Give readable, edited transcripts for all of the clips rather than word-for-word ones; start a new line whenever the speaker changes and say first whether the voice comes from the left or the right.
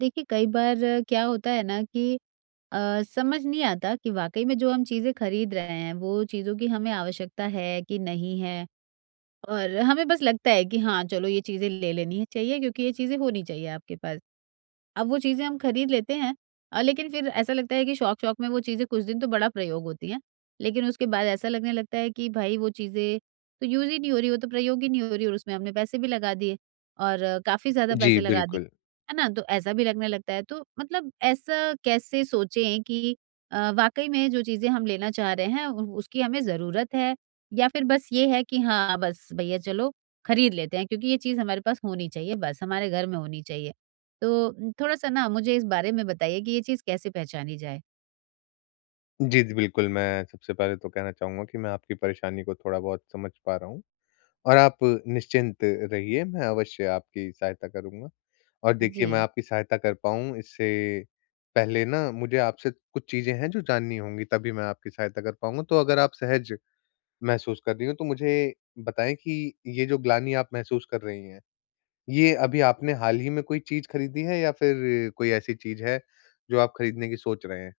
right: देखिए कई बार क्या होता है ना कि समझ नहीं आता कि वाकई में जो हम चीज़ें खरीद रहे हैं वो चीज़ों की हमें आवश्यकता है कि नहीं है। और हमें बस लगता है कि हाँ चलो ये चीज़ें ले लेनी है चाहिए क्योंकि ये चीज़ें होनी चाहिए आपके पास। अब वो चीज़ें हम खरीद लेते हैं। लेकिन फिर ऐसा लगता है कि शौक-शौक में वो चीज़ें कुछ दिन तो बड़ा प्रयोग होती हैं, लेकिन उसके बाद ऐसा लगने लगता है कि भाई वो चीज़ें तो यूज़ ही नहीं हो रही, वो तो प्रयोग ही नहीं हो रही और उसमें हमने पैसे भी लगा दिए और काफ़ी ज़्यादा
left: जी,
right: पैसे लगा दिए,
left: बिल्कुल।
right: है ना? तो ऐसा भी लगने लगता है। तो मतलब ऐसा कैसे सोचें कि वाक़ई में जो चीज़ें हम लेना चाह रहे हैं उ उसकी हमें ज़रूरत है, या फिर बस ये है कि हाँ, बस भैया चलो खरीद लेते हैं क्योंकि ये चीज़ हमारे पास होनी चाहिए बस, हमारे घर में होनी चाहिए। तो थोड़ा-सा ना मुझे इस बारे में बताइए कि ये चीज़ कैसे पहचानी जाए?
left: जी, जी, बिल्कुल, मैं सबसे पहले तो कहना चाहूँगा कि मैं आपकी परेशानी को थोड़ा-बहुत समझ पा रहा हूँ और आप निश्चिंत रहिए, मैं अवश्य आपकी सहायता करूँगा। और देखिए,
right: जी।
left: मैं आपकी सहायता कर पाऊँ, इससे पहले ना मुझे आपसे कुछ चीज़ें हैं जो जाननी होंगी, तभी मैं आपकी सहायता कर पाऊँगा। तो अगर आप सहज महसूस कर रही हों, तो मुझे बताएँ कि ये जो ग्लानि आप महसूस कर रही हैं, ये अभी आपने हाल ही में कोई चीज़ खरीदी है या फिर कोई ऐसी चीज़ है जो आप खरीदने की सोच रहे हैं?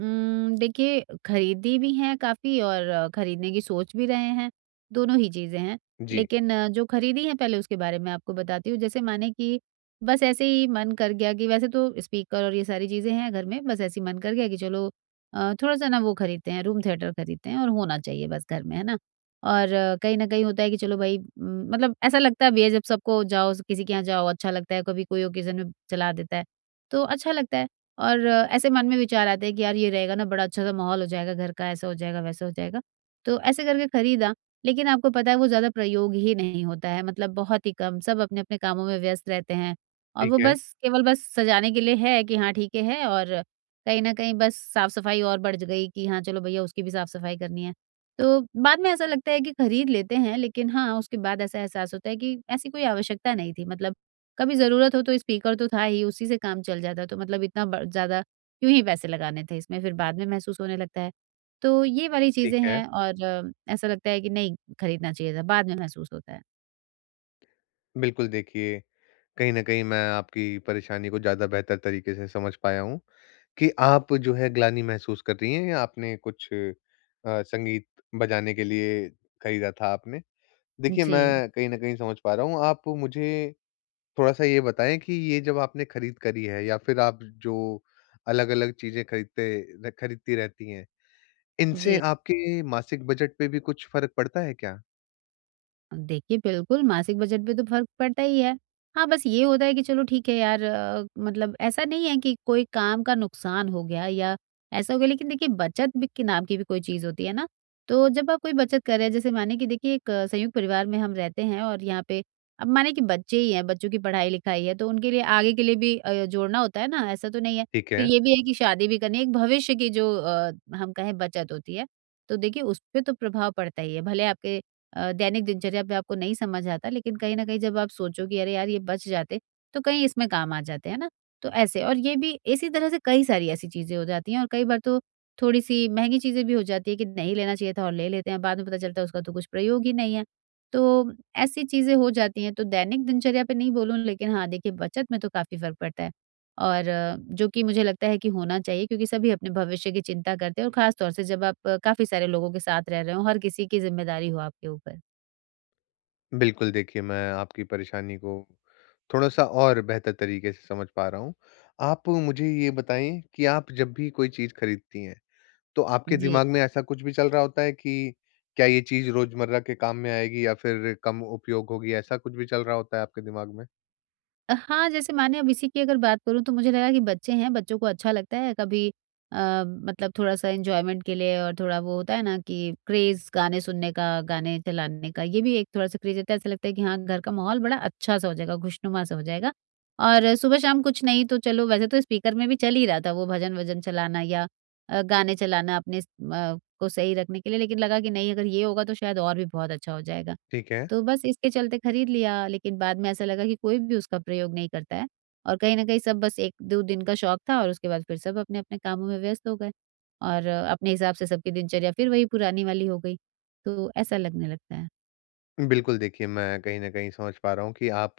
right: देखिए खरीदी भी हैं काफ़ी और खरीदने की सोच भी रहे हैं, दोनों ही चीज़ें हैं।
left: जी,
right: लेकिन जो खरीदी है पहले उसके बारे में आपको बताती हूँ। जैसे माने कि बस ऐसे ही मन कर गया कि वैसे तो स्पीकर और ये सारी चीज़ें हैं घर में, बस ऐसे ही मन कर गया कि चलो थोड़ा-सा ना वो खरीदते हैं, रूम थिएटर खरीदते हैं और होना चाहिए बस घर में, है ना? और कहीं न कहीं होता है कि चलो भाई, मतलब ऐसा लगता भी है जब सबको जाओ, किसी के यहाँ जाओ अच्छा लगता है, कभी कोई ओकेज़न में चला देता है, तो अच्छा लगता है। और ऐसे मन में विचार आते हैं कि यार ये रहेगा ना, बड़ा अच्छा-सा माहौल हो जाएगा घर का, ऐसा हो जाएगा, वैसा हो जाएगा। तो ऐसे करके खरीदा, लेकिन आपको पता है वो ज़्यादा प्रयोग ही नहीं होता है, मतलब बहुत ही कम, सब अपने-अपने कामों में व्यस्त रहते हैं और
left: ठीक
right: वो
left: है।
right: बस केवल बस सजाने के लिए है कि हाँ, ठीक है। और कहीं न कहीं बस साफ-सफाई और बढ़ ज गई कि हाँ, चलो भैया उसकी भी साफ-सफाई करनी है। तो बाद में ऐसा लगता है कि खरीद लेते हैं, लेकिन हाँ, उसके बाद ऐसा एहसास होता है कि ऐसी कोई आवश्यकता नहीं थी। मतलब कभी ज़रूरत हो तो स्पीकर तो था ही, उसी से काम चल जाता, तो मतलब इतना ब ज़्यादा क्यों ही पैसे लगाने थे इसमें, फिर बाद में महसूस होने लगता है। तो ये वाली
left: ठीक
right: चीज़ें
left: है।
right: हैं और ऐसा लगता है कि नहीं खरीदना चाहिए था, बाद में महसूस होता है।
left: बिल्कुल देखिए, कहीं न कहीं मैं आपकी परेशानी को ज़्यादा बेहतर तरीके से समझ पाया हूँ कि आप जो है ग्लानि महसूस कर रही हैं या आपने कुछ संगीत बजाने के लिए खरीदा था आपने। देखिए,
right: जी,
left: मैं कहीं न कहीं समझ पा रहा हूँ। आप मुझे थोड़ा-सा ये बताएँ कि ये जब आपने खरीद करी है या फिर आप जो अलग-अलग चीज़ें खरीदते र खरीदती रहती हैं, इनसे
right: जी।
left: आपके मासिक बजट पे भी कुछ फ़र्क पड़ता है क्या?
right: देखिए, बिल्कुल मासिक बजट पे तो फ़र्क पड़ता ही है। हाँ, बस ये होता है कि चलो ठीक है यार, मतलब ऐसा नहीं है कि कोई काम का नुकसान हो गया या ऐसा हो गया, लेकिन देखिए बचत भी के नाम की भी कोई चीज़ होती है ना, तो जब आप कोई बचत कर रहे हैं, जैसे माने कि देखिए एक संयुक्त परिवार में हम रहते हैं और यहाँ पे अब माने कि बच्चे ही हैं, बच्चों की पढ़ाई-लिखाई है तो उनके लिए आगे के लिए भी जोड़ना होता है ना, ऐसा तो नहीं है।
left: ठीक
right: फिर
left: है।
right: ये भी है कि शादी भी करनी है, एक भविष्य की जो हम कहें बचत होती है, तो देखिए उस पे तो प्रभाव पड़ता ही है। भले आपके दैनिक दिनचर्या पे आपको नहीं समझ आता, लेकिन कहीं न कहीं जब आप सोचो कि अरे यार ये बच जाते, तो कहीं इसमें काम आ जाते, है ना? तो ऐसे, और ये भी इसी तरह से कई सारी ऐसी चीज़ें हो जाती हैं और कई बार तो थोड़ी-सी महँगी चीज़ें भी हो जाती है कि नहीं लेना चाहिए था और ले लेते हैं, बाद में पता चलता है उसका तो कुछ प्रयोग ही नहीं है। तो ऐसी चीज़ें हो जाती हैं, तो दैनिक दिनचर्या पे नहीं बोलूँ लेकिन हाँ, देखिए बचत में तो काफ़ी फ़र्क पड़ता है और जो कि मुझे लगता है कि होना चाहिए, क्योंकि सभी अपने भविष्य की चिंता करते हैं और ख़ास तौर से जब आप काफ़ी सारे लोगों के साथ रह रहे हो, हर किसी की ज़िम्मेदारी हो आपके ऊपर।
left: बिल्कुल, देखिए मैं आपकी परेशानी को थोड़ा-सा और बेहतर तरीके से समझ पा रहा हूँ। आप मुझे ये बताएँ कि आप जब भी कोई चीज़ खरीदती हैं, तो आपके
right: जी।
left: दिमाग में ऐसा कुछ भी चल रहा होता है कि क्या ये चीज़ रोज़मर्रा के काम में आएगी या फिर कम उपयोग होगी, ऐसा कुछ भी चल रहा होता है आपके दिमाग में?
right: हाँ, जैसे माने अब इसी की अगर बात करूँ तो मुझे लगा कि बच्चे हैं, बच्चों को अच्छा लगता है कभी, अ, मतलब थोड़ा-सा एन्जॉयमेंट के लिए, और थोड़ा वो होता है ना कि क्रेज़ गाने सुनने का, गाने चलाने का, ये भी एक थोड़ा-सा क्रेज़ रहता है। ऐसा लगता है कि हाँ, घर का माहौल बड़ा अच्छा-सा हो जाएगा, खुशनुमा सा हो जाएगा, और सुबह-शाम कुछ नहीं तो चलो वैसे तो स्पीकर में भी चल ही रहा था वो भजन-वजन चलाना या गाने चलाना अपने को सही रखने के लिए, लेकिन लगा कि नहीं अगर ये होगा तो शायद और भी बहुत अच्छा हो जाएगा।
left: ठीक है।
right: तो बस इसके चलते खरीद लिया, लेकिन बाद में ऐसा लगा कि कोई भी उसका प्रयोग नहीं करता है और कहीं न कहीं सब बस 1-2 दिन का शौक था और उसके बाद फिर सब अपने-अपने कामों में व्यस्त हो गए और अपने हिसाब से सबकी दिनचर्या फिर वही पुरानी वाली हो गई। तो ऐसा लगने लगता है।
left: बिल्कुल, देखिए मैं कहीं न कहीं समझ पा रहा हूँ कि आप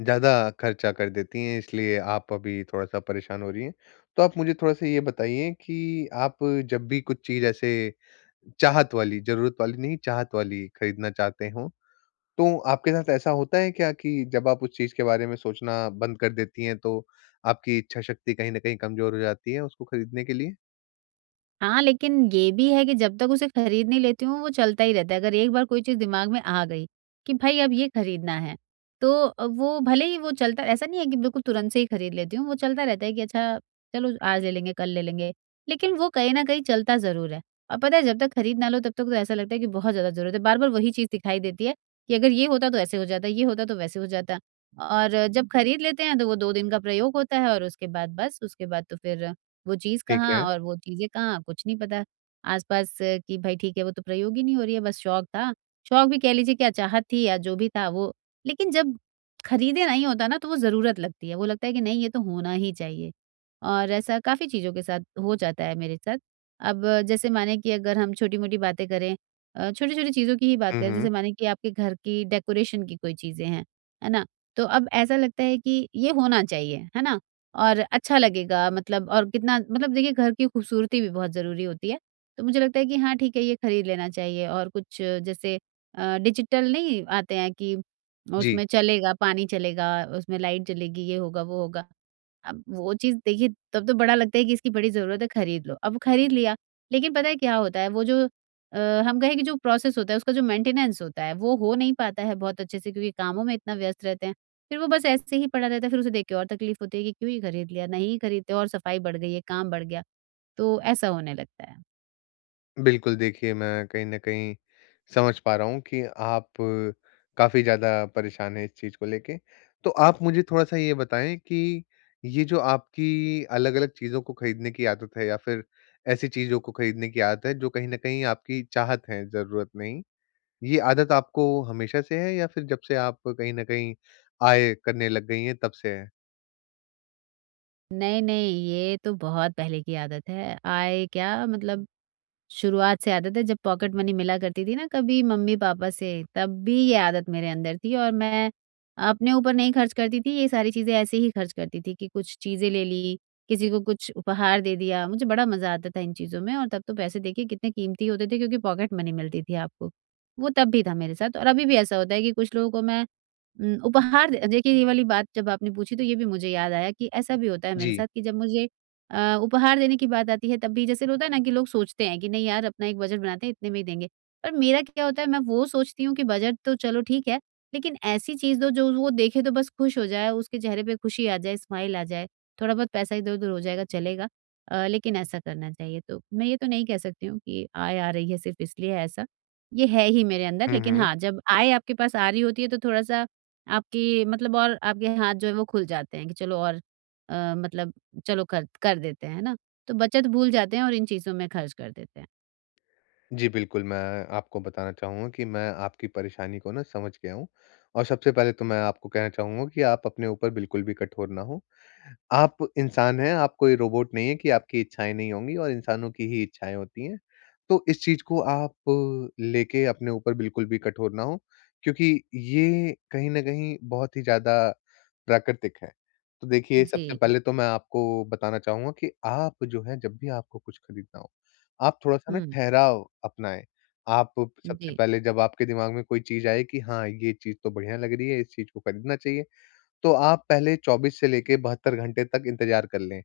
left: ज़्यादा खर्चा कर देती हैं, इसलिए आप अभी थोड़ा-सा परेशान हो रही हैं। तो आप मुझे थोड़ा-सा ये बताइए कि आप जब भी कुछ चीज़ ऐसे चाहत वाली, ज़रूरत वाली नहीं, चाहत वाली खरीदना चाहते हों। तो आपके साथ ऐसा होता है क्या कि जब आप उस चीज़ के बारे में सोचना बंद कर देती हैं, तो आपकी इच्छा शक्ति कहीं न कहीं कमज़ोर हो जाती है उसको खरीदने के लिए?
right: हाँ, लेकिन ये भी है कि जब तक उसे खरीद नहीं लेती हूँ, वो चलता ही रहता है। अगर एक बार कोई चीज़ दिमाग में आ गई कि भई अब ये खरीदना है, तो वो भले ही वो चलता, ऐसा नहीं है कि बिल्कुल तुरंत से ही खरीद लेती हूँ, वो चलता रहता है कि अच्छा चलो आज ले लेंगे, कल ले लेंगे, लेकिन वो कहीं न कहीं चलता ज़रूर है। और पता है जब तक खरीद ना लो तब तक तो ऐसा लगता है कि बहुत ज़्यादा ज़रूरत है, बार-बार वही चीज़ दिखाई देती है कि अगर ये होता तो ऐसे हो जाता, ये होता तो वैसे हो जाता। और जब खरीद लेते हैं तो वो 2 दिन का प्रयोग होता है और उसके बाद बस, उसके बाद तो फिर वो चीज़
left: ठीक
right: कहाँ
left: है।
right: और वो चीज़ें कहाँ, कुछ नहीं पता। आस-पास, कि भई ठीक है, वो तो प्रयोग ही नहीं हो रही है, बस शौक था। शौक भी कह लीजिए, कि या चाहत थी या जो भी था वो, लेकिन जब खरीदे नहीं होता ना, तो वो ज़रूरत लगती है। वो लगता है कि नहीं, ये तो होना ही चाहिए, और ऐसा काफ़ी चीज़ों के साथ हो जाता है मेरे साथ। अब जैसे माने कि अगर हम छोटी-मोटी बातें करें, छोटी-छोटी चीज़ों की ही बात
left: हुँ,
right: करें,
left: हुँ।
right: जैसे माने कि आपके घर की डेकोरेशन की कोई चीज़ें हैं, है ना? तो अब ऐसा लगता है कि ये होना चाहिए, है ना? और अच्छा लगेगा, मतलब और कितना, मतलब देखिए घर की खूबसूरती भी बहुत ज़रूरी होती है। तो मुझे लगता है कि हाँ, ठीक है, ये खरीद लेना चाहिए, और कुछ जैसे डिजिटल नहीं आते हैं कि
left: जी।
right: उसमें चलेगा, पानी चलेगा, उसमें लाइट जलेगी, ये होगा, वो होगा। अब वो चीज़ देखिए तब तो बड़ा लगता है कि इसकी बड़ी ज़रूरत है, खरीद लो। अब खरीद लिया, लेकिन पता है क्या होता है वो जो अ, हम कहें कि जो प्रोसेस होता है उसका जो मेंटेनेंस होता है वो हो नहीं पाता है बहुत अच्छे से, क्योंकि कामों में इतना व्यस्त रहते हैं। फिर वो बस ऐसे ही पड़ा रहता है, फिर उसे देख के और तकलीफ होती है कि क्यों ही खरीद लिया, नहीं खरीदते और सफाई बढ़ गई है, काम बढ़ गया, तो ऐसा होने लगता है।
left: बिल्कुल, देखिए मैं कहीं न कहीं समझ पा रहा हूँ कि आप काफ़ी ज़्यादा परेशान हैं इस चीज़ को लेके। तो आप मुझे थोड़ा-सा ये बताएँ कि ये जो आपकी अलग-अलग चीज़ों को खरीदने की आदत है या फिर ऐसी चीज़ों को खरीदने की आदत है जो कहीं न कहीं आपकी चाहत है, ज़रूरत नहीं। ये आदत आपको हमेशा से है या फिर जब से आप कहीं न कहीं आय करने लग गई हैं तब से है?
right: नहीं, नहीं, ये तो बहुत पहले की आदत है। आए क्या मतलब, शुरुआत से आदत है, जब पॉकेट मनी मिला करती थी ना कभी मम्मी पापा से तब भी ये आदत मेरे अंदर थी और मैं अपने ऊपर नहीं खर्च करती थी, ये सारी चीजें ऐसे ही खर्च करती थी कि कुछ चीजें ले ली, किसी को कुछ उपहार दे दिया, मुझे बड़ा मजा आता था इन चीजों में, और तब तो पैसे देखिए कितने कीमती होते थे, क्योंकि पॉकेट मनी मिलती थी आपको। वो तब भी था मेरे साथ, और अभी भी ऐसा होता है कि कुछ लोगों को मैं उपहार दे, देखिए ये वाली बात जब आपने पूछी तो ये भी मुझे याद आया कि ऐसा भी होता है मेरे
left: जी।
right: साथ कि जब मुझे उपहार देने की बात आती है तब भी जैसे होता है ना कि लोग सोचते हैं कि नहीं यार अपना एक बजट बनाते हैं इतने में ही देंगे। पर मेरा क्या होता है, मैं वो सोचती हूँ कि बजट तो चलो ठीक है, लेकिन ऐसी चीज़ दो जो वो देखे तो बस खुश हो जाए, उसके चेहरे पे खुशी आ जाए, स्माइल आ जाए, थोड़ा बहुत पैसा इधर-उधर हो जाएगा चलेगा। लेकिन ऐसा करना चाहिए, तो मैं ये तो नहीं कह सकती हूँ कि आय आ रही है सिर्फ़ इसलिए है ऐसा। ये है ही मेरे अंदर,
left: हुँ,
right: लेकिन
left: हुँ।
right: हाँ, जब आय आपके पास आ रही होती है तो थोड़ा-सा आपकी मतलब और आपके हाथ जो है वो खुल जाते हैं कि चलो, और मतलब चलो कर कर देते हैं, है ना? तो बचत भूल जाते हैं और इन चीज़ों में खर्च कर देते हैं।
left: जी, बिल्कुल, मैं आपको बताना चाहूँगा कि मैं आपकी परेशानी को ना समझ गया हूँ और सबसे पहले तो मैं आपको कहना चाहूँगा कि आप अपने ऊपर बिल्कुल भी कठोर ना हों। आप इंसान हैं, आप कोई रोबोट नहीं हैं कि आपकी इच्छाएँ नहीं होंगी और इंसानों की ही इच्छाएँ होती हैं। तो इस चीज़ को आप लेके अपने ऊपर बिल्कुल भी कठोर ना हों, क्योंकि ये कहीं न कहीं बहुत ही ज़्यादा प्राकृतिक है। तो देखिए, सबसे
right: जी।
left: पहले तो मैं आपको बताना चाहूँगा कि आप जो है, जब भी आपको कुछ खरीदना हो आप थोड़ा-सा ना
right: हुँ।
left: ठहराव अपनाएँ। आप सबसे
right: जी,
left: पहले जब आपके दिमाग में कोई चीज़ आए कि हाँ, ये चीज़ तो बढ़िया लग रही है, इस चीज़ को खरीदना चाहिए, तो आप पहले 24 से लेके 72 घंटे तक इंतज़ार कर लें।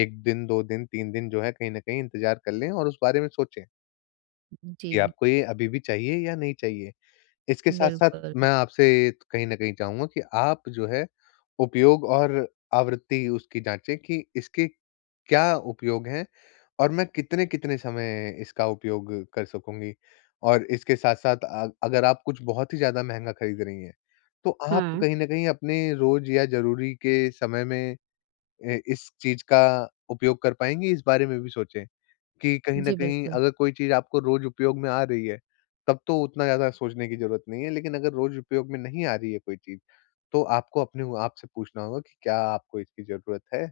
left: 1 दिन, 2 दिन, 3 दिन जो है कहीं न कहीं इंतज़ार कर लें और उस बारे में सोचें कि
right: जी,
left: आपको ये अभी भी चाहिए या नहीं चाहिए। इसके साथ-साथ
right: बिल्कुल।
left: मैं आपसे कहीं न कहीं चाहूँगा कि आप जो है उपयोग और आवृत्ति उसकी जाँचें कि इसके क्या उपयोग हैं और मैं कितने-कितने समय इसका उपयोग कर सकूँगी? और इसके साथ-साथ अगर आप कुछ बहुत ही ज़्यादा महँगा खरीद रही हैं, तो आप
right: हाँ।
left: कहीं न कहीं अपने रोज़ या ज़रूरी के समय में इस चीज़ का उपयोग कर पाएँगे, इस बारे में भी सोचें। कि कहीं न
right: जी,
left: कहीं
right: बिल्कुल।
left: अगर कोई चीज़ आपको रोज़ उपयोग में आ रही है, तब तो उतना ज़्यादा सोचने की ज़रूरत नहीं है, लेकिन अगर रोज़ उपयोग में नहीं आ रही है कोई चीज़, तो आपको अपने वो आप से पूछना होगा कि क्या आपको इसकी ज़रूरत है?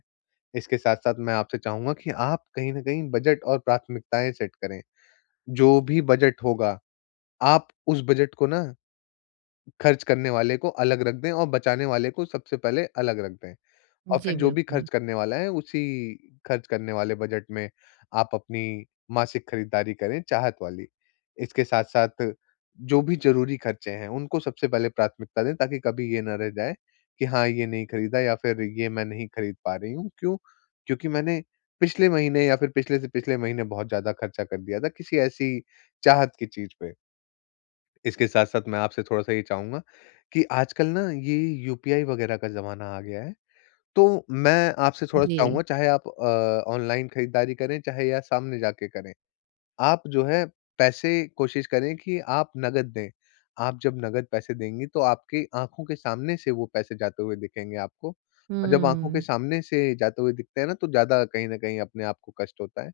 left: इसके साथ-साथ मैं आपसे चाहूँगा कि आप कहीं न कहीं बजट और प्राथमिकताएँ सेट करें। जो भी बजट होगा, आप उस बजट को ना खर्च करने वाले को अलग रख दें और बचाने वाले को सबसे पहले अलग रख दें। और फिर
right: जी,
left: जो भी
right: बिल्कुल।
left: खर्च करने वाला है, उसी खर्च करने वाले बजट में आप अपनी मासिक खरीदारी करें, चाहत वाली। इसके साथ-साथ जो भी ज़रूरी खर्चे हैं, उनको सबसे पहले प्राथमिकता दें ताकि कभी ये ना रह जाए कि हाँ, ये नहीं खरीदा या फिर ये मैं नहीं खरीद पा रही हूँ। क्यों? क्योंकि मैंने पिछले महीने या फिर पिछले से पिछले महीने बहुत ज़्यादा खर्चा कर दिया था किसी ऐसी चाहत की चीज़ पे। इसके साथ-साथ मैं आपसे थोड़ा-सा ये चाहूँगा कि आजकल ना ये यूपीआई वगैरह का ज़माना आ गया है। तो मैं आपसे थोड़ा
right: जी।
left: चाहूँगा चाहे आप ऑनलाइन खरीदारी करें, चाहे या सामने जाके करें, आप जो है पैसे कोशिश करें कि आप नकद दें। आप जब नकद पैसे देंगी तो आपकी आँखों के सामने से वो पैसे जाते हुए दिखेंगे आपको और जब आँखों के
right: हुँ,
left: सामने से जाते हुए दिखते हैं ना, तो ज़्यादा कहीं न कहीं अपने आप को कष्ट होता है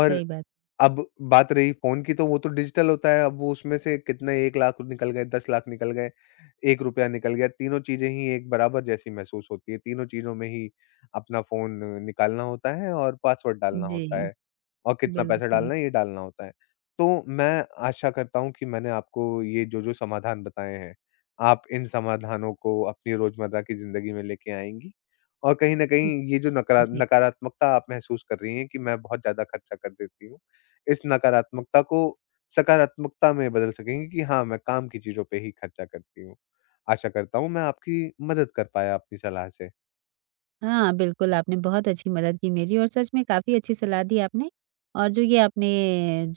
left: और
right: सही बात।
left: अब बात रही फ़ोन की तो वो तो डिजिटल होता है, अब वो उसमें से कितने 1 लाख निकल गए, 10 लाख निकल गए, 1 रुपया निकल गया, तीनों चीज़ें ही एक बराबर जैसी महसूस होती है, तीनों चीज़ों में ही अपना फ़ोन निकालना होता है और पासवर्ड डालना होता
right: जी,
left: है और कितना पैसा
right: बिल्कुल।
left: डालना है ये डालना होता है। तो मैं आशा करता हूँ कि मैंने आपको ये जो-जो समाधान बताए हैं, आप इन समाधानों को अपनी रोज़मर्रा की ज़िंदगी में लेके आएँगी और कहीं न
right: हुँ,
left: कहीं ये जो
right: जी।
left: नकारात्मकता आप महसूस कर रही हैं कि मैं बहुत ज़्यादा खर्चा कर देती हूँ, इस नकारात्मकता को सकारात्मकता में बदल सकेंगे कि हाँ, मैं काम की चीज़ों पे ही खर्चा करती हूँ। आशा करता हूँ मैं आपकी मदद कर पाया आपकी सलाह से।
right: हाँ, बिल्कुल, आपने बहुत अच्छी मदद की मेरी और सच में काफ़ी अच्छी सलाह दी आपने। और जो ये आपने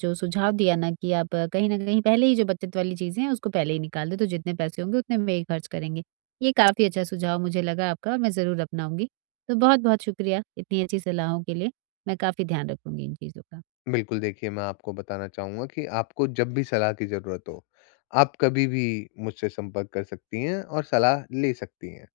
right: जो सुझाव दिया ना कि आप कहीं न कहीं पहले ही जो बचत वाली चीज़ें हैं, उसको पहले ही निकाल दें, तो जितने पैसे होंगे उतने में ही खर्च करेंगे। ये काफ़ी अच्छा सुझाव मुझे लगा आपका और मैं ज़रूर अपनाऊँगी। तो बहुत-बहुत शुक्रिया इतनी अच्छी सलाहों के लिए। मैं काफ़ी ध्यान रखूँगी इन चीज़ों का।
left: बिल्कुल देखिए, मैं आपको बताना चाहूँगा कि आपको जब भी सलाह की ज़रूरत हो, आप कभी भी मुझसे संपर्क कर सकती हैं और सलाह ले सकती हैं।